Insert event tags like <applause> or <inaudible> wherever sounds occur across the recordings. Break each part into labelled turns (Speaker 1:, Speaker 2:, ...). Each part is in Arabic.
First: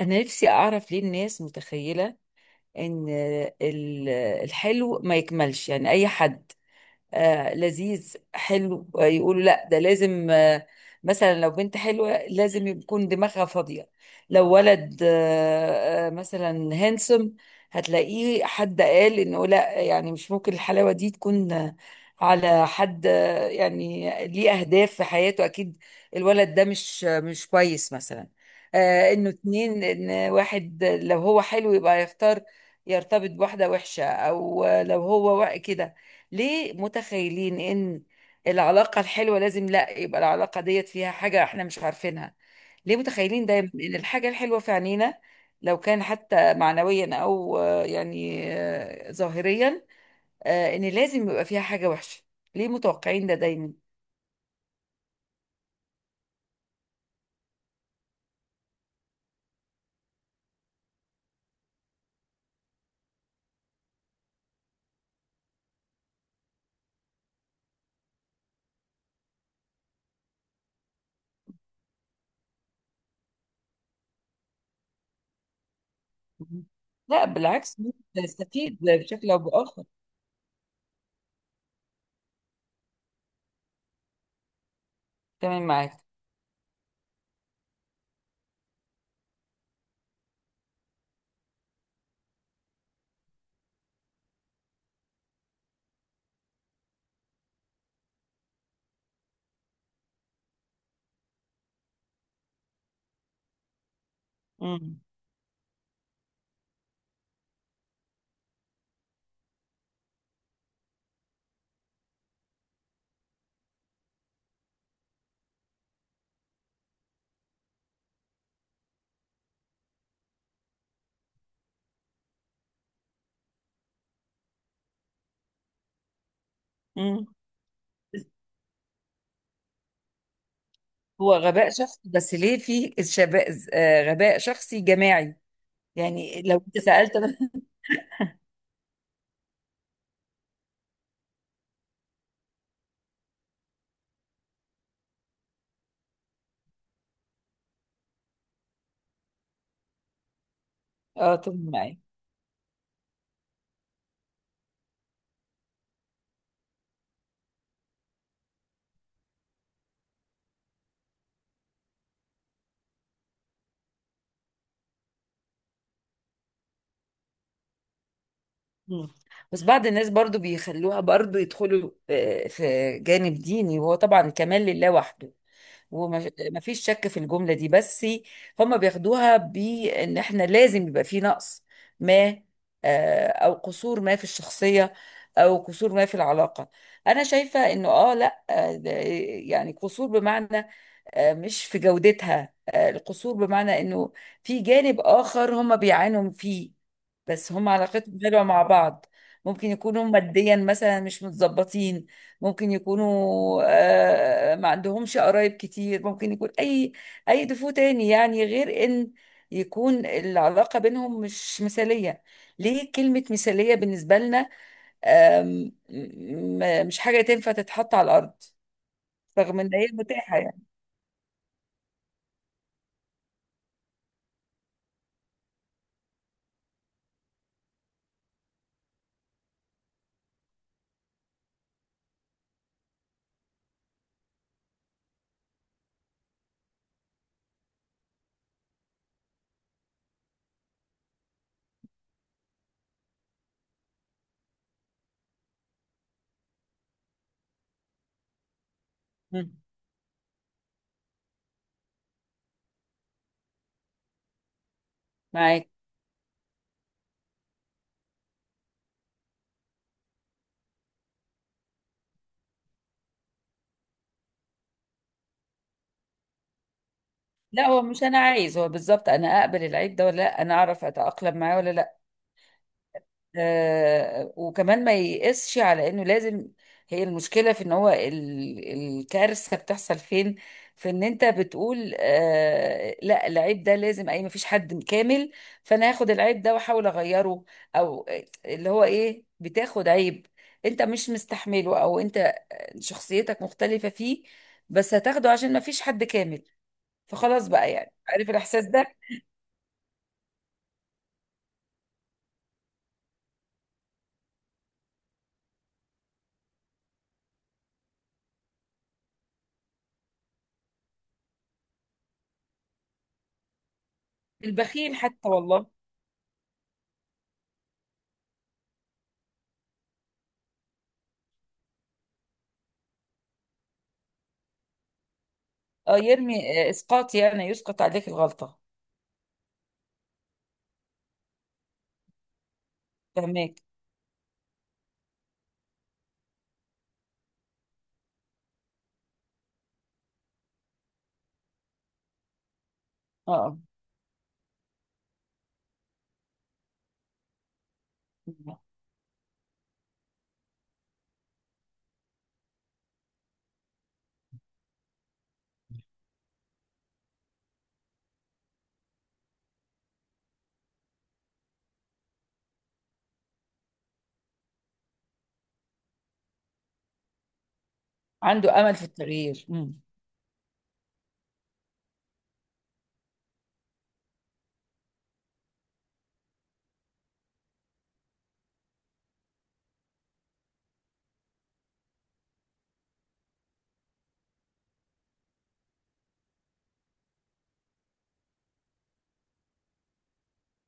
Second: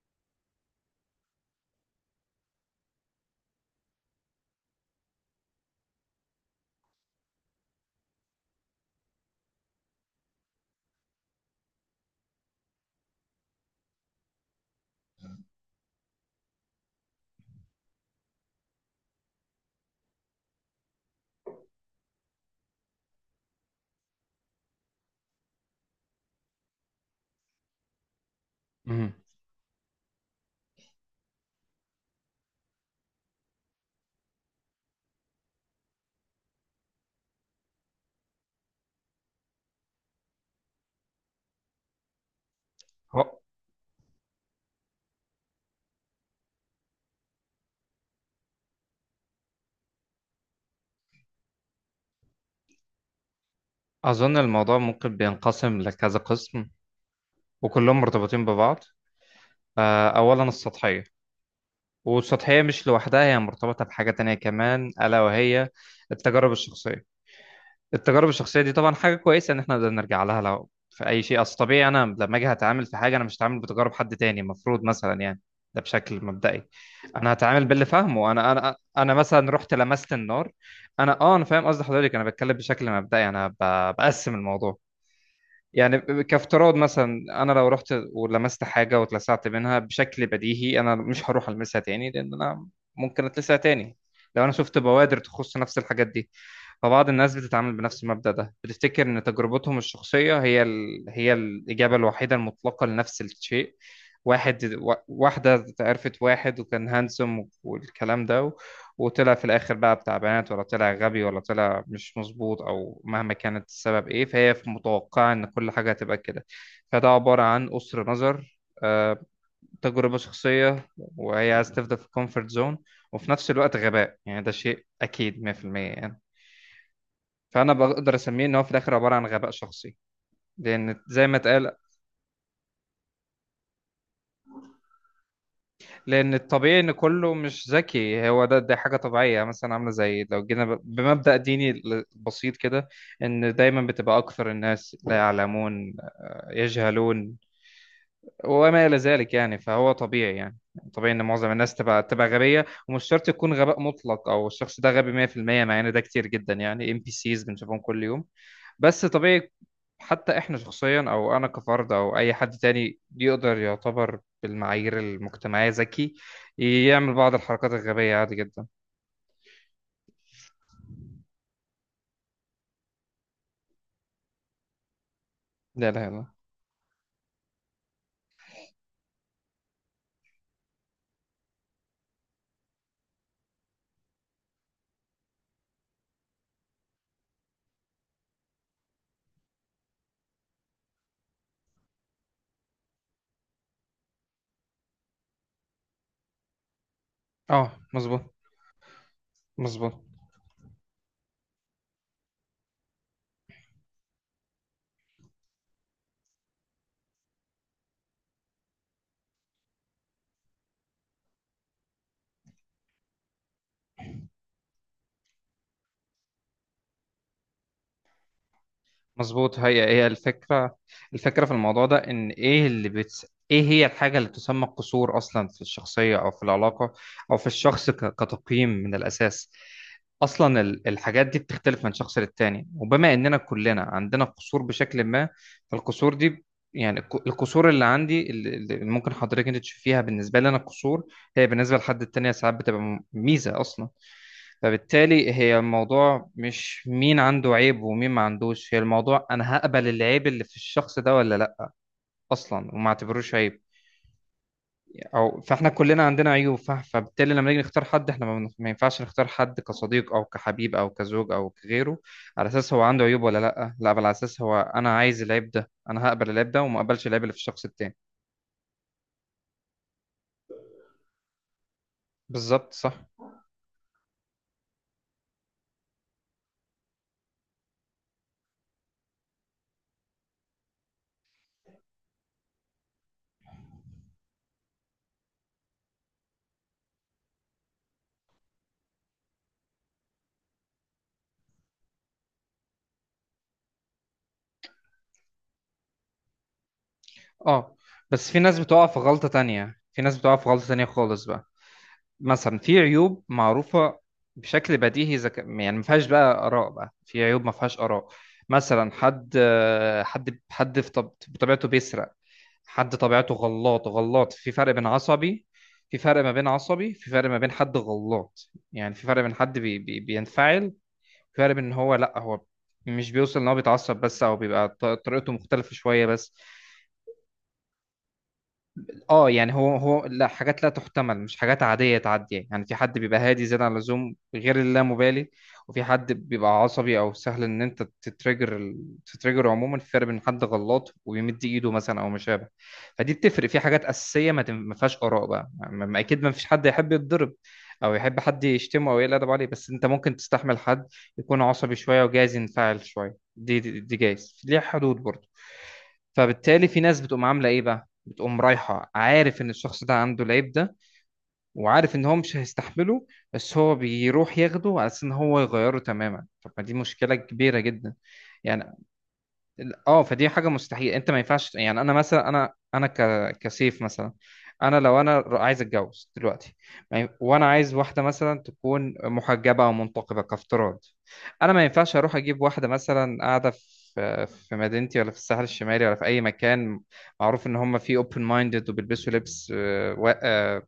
Speaker 1: أنا نفسي أعرف ليه الناس متخيلة إن ال- الحلو ما يكملش. يعني أي حد لذيذ حلو يقولوا لا ده لازم مثلا لو بنت حلوة لازم يكون دماغها فاضية، لو ولد مثلا هانسوم هتلاقيه حد قال انه لا، يعني مش ممكن الحلاوة دي تكون على حد، يعني ليه اهداف في حياته اكيد الولد ده مش مش كويس مثلا.
Speaker 2: مم.
Speaker 1: انه اتنين، ان واحد لو هو حلو يبقى يختار يرتبط بواحدة وحشة، او لو هو كده. ليه متخيلين ان العلاقة الحلوة لازم لا يبقى العلاقة ديت فيها حاجة احنا مش عارفينها؟ ليه
Speaker 2: هو-
Speaker 1: متخيلين دايما ان الحاجة الحلوة في عينينا لو كان حتى معنويا او ظاهريا، ان لازم يبقى فيها حاجة وحشة؟ ليه متوقعين ده دايما؟
Speaker 2: أظن الموضوع ممكن بينقسم لكذا قسم، وكلهم مرتبطين ببعض. أولا السطحية، والسطحية مش لوحدها، هي مرتبطة بحاجة تانية كمان ألا وهي التجارب الشخصية. التجارب الشخصية دي طبعا حاجة كويسة إن إحنا نقدر نرجع لها لو في أي شيء. أصل طبيعي أنا لما أجي هتعامل في حاجة، أنا مش هتعامل بتجارب حد تاني المفروض، مثلا يعني، ده بشكل
Speaker 1: مم.
Speaker 2: مبدئي.
Speaker 1: لا
Speaker 2: أنا هتعامل
Speaker 1: بالعكس،
Speaker 2: باللي فاهمه أنا أنا
Speaker 1: بنستفيد
Speaker 2: أنا
Speaker 1: بشكل او
Speaker 2: مثلا رحت
Speaker 1: باخر.
Speaker 2: لمست النار. أنا فاهم قصد حضرتك، أنا بتكلم بشكل مبدئي، بقسم الموضوع.
Speaker 1: تمام معاك.
Speaker 2: يعني كافتراض مثلا انا لو رحت ولمست حاجه واتلسعت منها، بشكل بديهي انا مش هروح المسها تاني لان انا ممكن اتلسع تاني لو انا شفت بوادر تخص نفس الحاجات دي. فبعض الناس بتتعامل بنفس المبدأ ده، بتفتكر إن تجربتهم الشخصية هي الإجابة الوحيدة المطلقة لنفس الشيء.
Speaker 1: مم.
Speaker 2: واحدة عرفت واحد وكان هانسوم والكلام ده وطلع في الآخر بقى بتاع بنات، ولا طلع غبي، ولا طلع مش مظبوط، أو مهما كانت السبب إيه، فهي في متوقعة إن كل حاجة هتبقى كده. فده عبارة عن قصر نظر، تجربة شخصية، وهي عايزة تفضل في الكومفورت زون، وفي نفس الوقت غباء. يعني ده شيء أكيد 100% يعني.
Speaker 1: مم.
Speaker 2: فانا بقدر اسميه ان هو في الاخر عباره عن غباء شخصي، لان زي
Speaker 1: هو
Speaker 2: ما
Speaker 1: غباء
Speaker 2: اتقال.
Speaker 1: شخصي، بس ليه في شباب غباء شخصي جماعي؟
Speaker 2: لان
Speaker 1: يعني لو انت
Speaker 2: الطبيعي ان
Speaker 1: سألت.
Speaker 2: كله مش ذكي، هو ده، دي حاجه طبيعيه، مثلا عامله زي لو جينا بمبدا ديني بسيط كده، ان دايما بتبقى اكثر الناس لا يعلمون، يجهلون، وما الى ذلك. يعني فهو طبيعي، يعني طبيعي ان
Speaker 1: اه
Speaker 2: معظم
Speaker 1: طب
Speaker 2: الناس
Speaker 1: معايا.
Speaker 2: تبقى غبيه، ومش شرط يكون غباء مطلق او الشخص ده غبي 100%، مع ان ده كتير جدا. يعني ام بي سيز بنشوفهم كل يوم، بس طبيعي. حتى احنا شخصيا، او انا كفرد او اي حد تاني يقدر يعتبر بالمعايير المجتمعية ذكي، يعمل بعض الحركات الغبية عادي جدا.
Speaker 1: مم. بس بعض الناس برضو بيخلوها، برضو يدخلوا في جانب ديني، وهو طبعا كمال لله وحده،
Speaker 2: لا، لا، لا.
Speaker 1: وما فيش شك في الجملة دي. بس هم بياخدوها بان احنا لازم يبقى في نقص ما، او قصور ما في الشخصية، او قصور ما في العلاقة. انا شايفة انه اه لا، يعني قصور بمعنى، مش في جودتها. القصور بمعنى انه في جانب اخر هم بيعانوا فيه، بس هم
Speaker 2: اه
Speaker 1: علاقتهم
Speaker 2: مظبوط،
Speaker 1: حلوة مع بعض. ممكن
Speaker 2: مظبوط،
Speaker 1: يكونوا ماديا مثلا مش متظبطين، ممكن يكونوا ما عندهمش قرايب كتير، ممكن يكون اي اي دفو تاني، يعني غير ان يكون العلاقة بينهم مش مثالية. ليه كلمة مثالية بالنسبة لنا، مش حاجة تنفع تتحط على الأرض،
Speaker 2: مظبوط،
Speaker 1: رغم ان
Speaker 2: هي
Speaker 1: هي
Speaker 2: هي
Speaker 1: متاحة يعني.
Speaker 2: الفكرة. الفكرة في الموضوع ده ان ايه ايه هي الحاجة اللي تسمى قصور اصلا في الشخصية او في العلاقة او في الشخص كتقييم من الاساس. اصلا الحاجات دي بتختلف من شخص للتاني، وبما اننا كلنا عندنا قصور بشكل ما، فالقصور دي يعني القصور اللي عندي، اللي ممكن حضرتك انت تشوفيها بالنسبه لي انا قصور، هي بالنسبه لحد التاني ساعات بتبقى ميزه اصلا. فبالتالي هي الموضوع مش مين عنده عيب ومين ما عندوش، هي الموضوع انا
Speaker 1: مم.
Speaker 2: هقبل العيب اللي في الشخص ده ولا لا اصلا، وما اعتبروش عيب او. فاحنا
Speaker 1: معاك.
Speaker 2: كلنا عندنا عيوب، فبالتالي لما نيجي نختار حد، احنا ما ينفعش نختار حد كصديق او كحبيب او كزوج او كغيره على اساس هو عنده عيوب ولا لا، لا بل على اساس هو انا عايز العيب ده، انا هقبل العيب ده وما اقبلش العيب اللي في الشخص
Speaker 1: لا هو
Speaker 2: التاني.
Speaker 1: مش انا عايز، هو بالظبط انا اقبل العيب ده ولا لا، انا اعرف اتأقلم معاه ولا لا.
Speaker 2: بالظبط صح.
Speaker 1: وكمان ما يقسش على انه لازم. هي المشكلة في ان هو الكارثة بتحصل فين؟ في ان انت بتقول آه لا العيب ده لازم اي، مفيش حد كامل، فانا هاخد العيب ده واحاول اغيره. او اللي هو ايه، بتاخد عيب انت مش مستحمله، او انت شخصيتك مختلفة فيه، بس هتاخده عشان مفيش حد كامل، فخلاص بقى.
Speaker 2: اه
Speaker 1: يعني
Speaker 2: بس
Speaker 1: عارف
Speaker 2: في ناس
Speaker 1: الاحساس
Speaker 2: بتقع
Speaker 1: ده؟
Speaker 2: في غلطة تانية، في ناس بتقع في غلطة تانية خالص بقى. مثلا في عيوب معروفة بشكل بديهي يعني ما فيهاش بقى آراء، بقى في عيوب ما فيهاش آراء. مثلا حد، حد في بطبيعته بيسرق، حد طبيعته غلاط غلاط، في فرق بين
Speaker 1: البخيل حتى
Speaker 2: عصبي،
Speaker 1: والله.
Speaker 2: في فرق ما بين عصبي، في فرق ما بين حد غلاط. يعني في فرق بين حد بي بينفعل، في فرق بين ان هو، لا هو مش بيوصل ان هو بيتعصب بس، او بيبقى طريقته مختلفة
Speaker 1: اه
Speaker 2: شوية بس.
Speaker 1: يرمي، اسقاط، يعني يسقط عليك الغلطة.
Speaker 2: اه يعني هو، لا، حاجات لا تحتمل مش حاجات عادية تعدي. يعني في حد بيبقى هادي
Speaker 1: فهماك.
Speaker 2: زيادة عن اللزوم غير اللامبالي، وفي حد بيبقى عصبي او سهل ان انت تتريجر، تتريجر عموما. في فرق بين حد غلط ويمد ايده مثلا او ما شابه، فدي بتفرق
Speaker 1: اه.
Speaker 2: في حاجات اساسية ما فيهاش اراء بقى، اكيد ما فيش حد يحب يتضرب، او يحب حد
Speaker 1: آه.
Speaker 2: يشتمه او يقل ادب عليه. بس انت ممكن تستحمل حد يكون عصبي شوية وجايز ينفعل شوية، دي جايز ليها حدود برضه. فبالتالي في ناس بتقوم عامله ايه بقى، بتقوم رايحه عارف ان الشخص ده عنده العيب ده، وعارف ان هو مش هيستحمله، بس هو بيروح ياخده على اساس ان هو يغيره تماما. طب ما دي مشكله كبيره جدا
Speaker 1: عنده
Speaker 2: يعني.
Speaker 1: امل في التغيير. امم.
Speaker 2: اه فدي حاجه مستحيل، انت ما ينفعش، يعني انا مثلا، كسيف مثلا، انا لو انا عايز اتجوز دلوقتي، ما ين- وانا عايز واحده مثلا تكون محجبه او منتقبه كافتراض، انا ما ينفعش اروح اجيب واحده مثلا قاعده في مدينتي ولا في الساحل الشمالي ولا في اي مكان معروف ان هم فيه اوبن مايندد وبيلبسوا لبس،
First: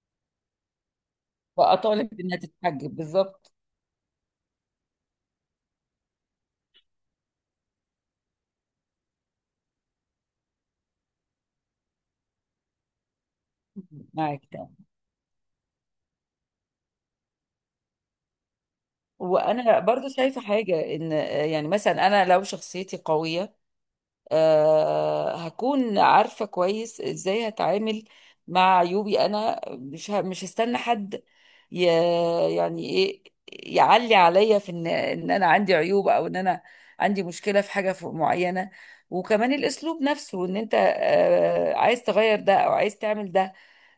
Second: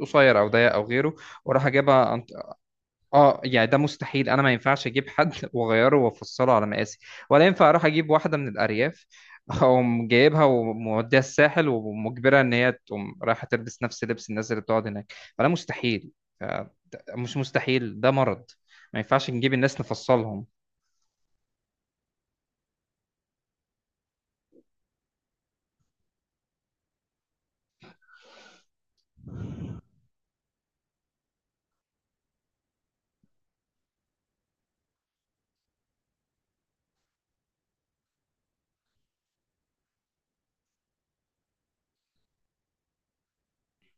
Speaker 2: قصير او ضيق او غيره، واروح اجيبها.
Speaker 1: واطالب انها تتحجب
Speaker 2: اه
Speaker 1: بالظبط.
Speaker 2: يعني ده مستحيل، انا ما ينفعش اجيب حد <laughs> واغيره وافصله على مقاسي، ولا ينفع اروح اجيب واحده من الارياف <laughs> اقوم جايبها وموديها الساحل ومجبرها ان هي تقوم رايحه تلبس نفس لبس
Speaker 1: معاك
Speaker 2: الناس اللي
Speaker 1: تمام.
Speaker 2: بتقعد هناك. فده مستحيل، آه، مش مستحيل ده مرض. ما ينفعش نجيب
Speaker 1: وانا
Speaker 2: الناس
Speaker 1: برضو شايفه
Speaker 2: نفصلهم.
Speaker 1: حاجه، ان يعني مثلا انا لو شخصيتي قويه، هكون عارفة كويس ازاي هتعامل مع عيوبي، انا مش هستنى حد ي- يعني ايه، يعلي عليا في ان انا عندي عيوب، او ان انا عندي مشكلة في حاجة معينة. وكمان الاسلوب نفسه، ان انت عايز تغير ده او عايز تعمل ده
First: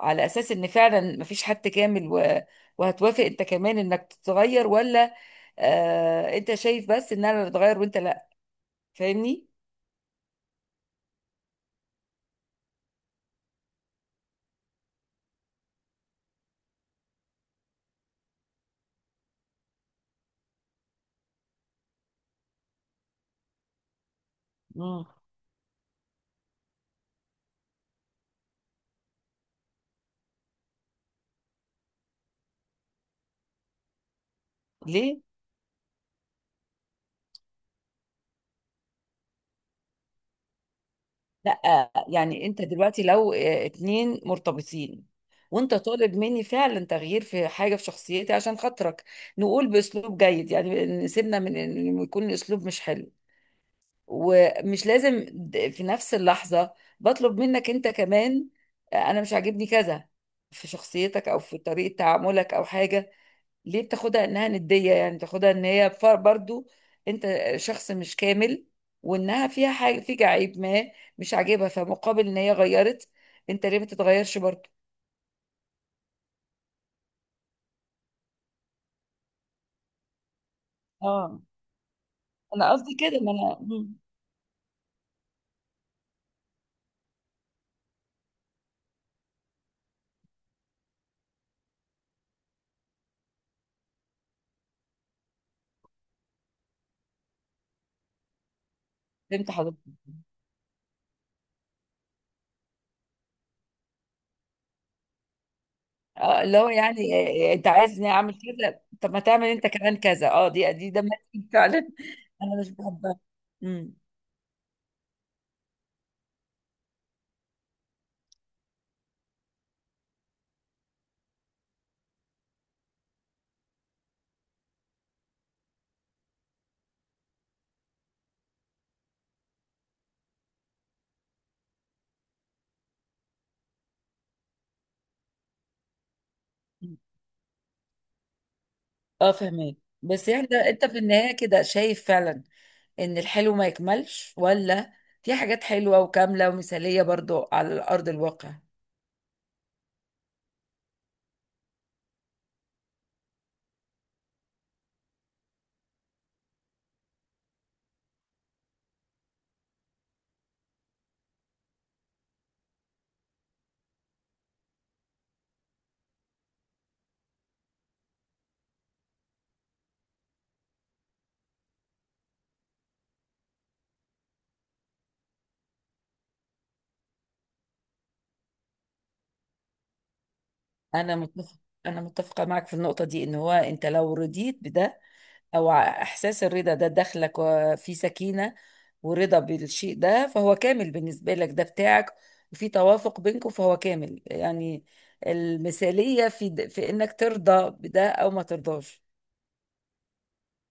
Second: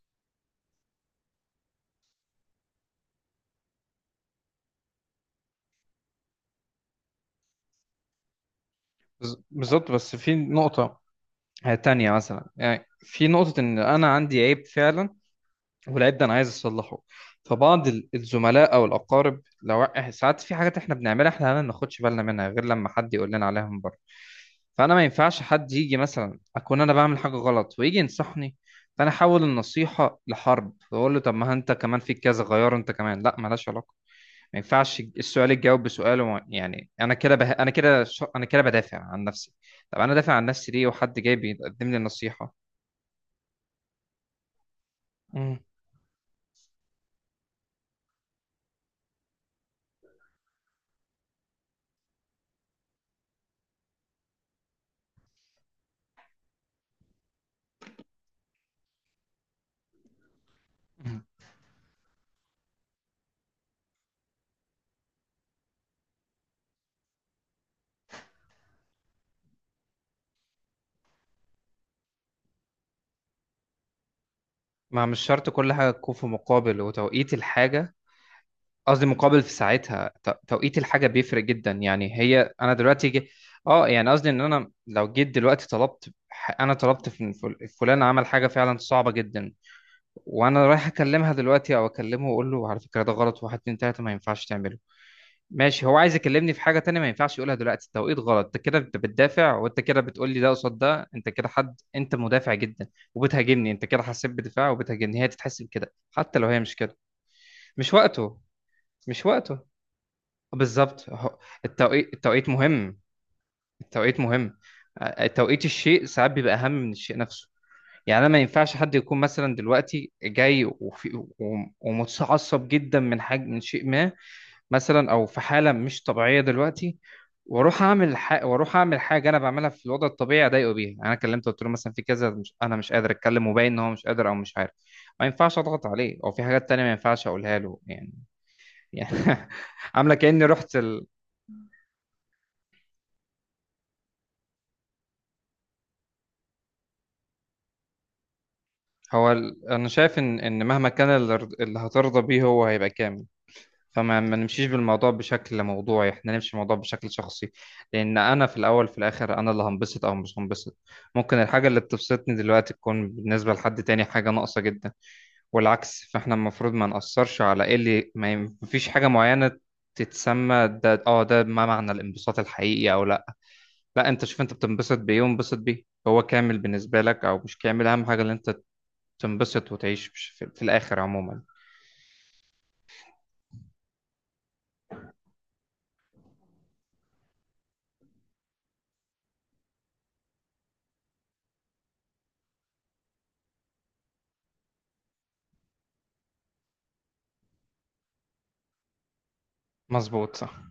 Speaker 1: على اساس ان فعلا مفيش حد كامل، و- وهتوافق انت كمان انك تتغير، ولا انت شايف بس ان انا اللي اتغير وانت لا؟ فاهمني؟
Speaker 2: بالظبط، بس في نقطه تانية مثلا، يعني في نقطه ان انا عندي عيب فعلا، والعيب ده انا عايز اصلحه، فبعض الزملاء او الاقارب لو ساعات في حاجات احنا بنعملها، احنا ما بناخدش بالنا منها غير لما حد يقول لنا عليها من بره. فانا ما
Speaker 1: مم.
Speaker 2: ينفعش حد يجي مثلا اكون انا بعمل حاجه غلط ويجي ينصحني، فانا احول النصيحه لحرب واقول له طب ما انت كمان فيك كذا، غيره انت كمان، لا ملهاش علاقه. ما ينفعش
Speaker 1: ليه؟
Speaker 2: السؤال يتجاوب بسؤاله، يعني انا كده انا كده انا كده بدافع عن نفسي. طب انا دافع عن نفسي ليه وحد جاي
Speaker 1: لا
Speaker 2: بيقدم لي
Speaker 1: يعني
Speaker 2: نصيحه؟
Speaker 1: انت دلوقتي لو اتنين مرتبطين، وانت طالب مني فعلا تغيير في حاجه في شخصيتي عشان خاطرك، نقول باسلوب جيد يعني، نسيبنا من انه يكون الاسلوب مش حلو، ومش لازم في نفس اللحظه بطلب منك انت كمان انا مش عاجبني كذا في
Speaker 2: مم.
Speaker 1: شخصيتك، او في طريقه تعاملك او حاجه. ليه بتاخدها انها ندية، يعني بتاخدها ان هي برضو انت شخص مش كامل، وانها فيها حاجة فيك عيب ما مش عاجبها، فمقابل ان هي غيرت انت ليه ما تتغيرش برضو؟
Speaker 2: ما مش شرط كل حاجة تكون في مقابل، وتوقيت الحاجة، قصدي مقابل في ساعتها، توقيت الحاجة
Speaker 1: اه
Speaker 2: بيفرق جدا. يعني هي
Speaker 1: انا
Speaker 2: أنا
Speaker 1: قصدي
Speaker 2: دلوقتي
Speaker 1: كده، ما انا.
Speaker 2: اه يعني قصدي إن أنا لو جيت دلوقتي طلبت أنا طلبت في فلان عمل حاجة فعلا صعبة جدا، وأنا رايح أكلمها دلوقتي أو أكلمه وأقول له على فكرة ده غلط، واحد اتنين تلاتة ما ينفعش تعمله، ماشي. هو عايز يكلمني في حاجة تانية ما ينفعش يقولها دلوقتي، التوقيت غلط، انت كده انت
Speaker 1: فهمت
Speaker 2: بتدافع،
Speaker 1: حضرتك.
Speaker 2: وانت كده بتقول لي ده قصاد ده، انت كده حد، انت مدافع جدا وبتهاجمني، انت كده حسيت بدفاع وبتهاجمني، هي تتحسب كده حتى
Speaker 1: اه
Speaker 2: لو
Speaker 1: اللي
Speaker 2: هي
Speaker 1: هو
Speaker 2: مش كده.
Speaker 1: يعني انت
Speaker 2: مش
Speaker 1: عايز اني اعمل
Speaker 2: وقته،
Speaker 1: كذا، طب ما
Speaker 2: مش
Speaker 1: تعمل انت
Speaker 2: وقته،
Speaker 1: كمان كذا. اه دي دي ده
Speaker 2: بالظبط.
Speaker 1: ماتشنج فعلا
Speaker 2: التوقيت،
Speaker 1: <laughs>
Speaker 2: التوقيت
Speaker 1: انا مش
Speaker 2: مهم،
Speaker 1: بحبها. امم.
Speaker 2: التوقيت مهم. توقيت الشيء ساعات بيبقى أهم من الشيء نفسه. يعني انا ما ينفعش حد يكون مثلا دلوقتي جاي ومتعصب جدا من حاجة، من شيء ما مثلا، او في حاله مش طبيعيه دلوقتي، واروح اعمل واروح اعمل حاجه انا بعملها في الوضع الطبيعي اضايقه بيها. يعني انا كلمته قلت له مثلا في كذا مش... انا مش قادر اتكلم، وباين ان هو مش قادر او مش عارف، ما ينفعش اضغط عليه، او في حاجات تانية ما
Speaker 1: مم.
Speaker 2: ينفعش اقولها له يعني. يعني
Speaker 1: اه
Speaker 2: <laughs>
Speaker 1: فهمك.
Speaker 2: عامله
Speaker 1: بس
Speaker 2: كاني
Speaker 1: يعني ده
Speaker 2: رحت
Speaker 1: انت في النهاية كده شايف فعلا ان الحلو ما يكملش، ولا في حاجات حلوة وكاملة ومثالية برضو على أرض الواقع؟
Speaker 2: هو انا شايف ان مهما كان اللي هترضى بيه هو هيبقى كامل. فما ما نمشيش بالموضوع بشكل موضوعي، احنا نمشي الموضوع بشكل شخصي، لان انا في الاول في الاخر انا اللي هنبسط او مش هنبسط. ممكن الحاجه اللي بتبسطني دلوقتي تكون بالنسبه لحد تاني حاجه ناقصه جدا والعكس. فاحنا المفروض ما نأثرش على ايه اللي ما ي- مفيش حاجه معينه تتسمى ده، اه ده ما معنى الانبساط الحقيقي او لا، لا. انت شوف انت بتنبسط بايه، وانبسط بيه، هو كامل بالنسبه لك او مش كامل، اهم حاجه اللي انت تنبسط وتعيش في في الاخر
Speaker 1: أنا
Speaker 2: عموما.
Speaker 1: متفق، أنا متفقة معك في النقطة دي، إن هو أنت لو رضيت بده، إحساس الرضا ده داخلك وفي سكينة ورضا بالشيء ده، فهو كامل بالنسبة لك، ده بتاعك، وفي توافق بينكم، فهو كامل يعني. المثالية في، في إنك ترضى بده أو ما ترضاش.
Speaker 2: مظبوط صح.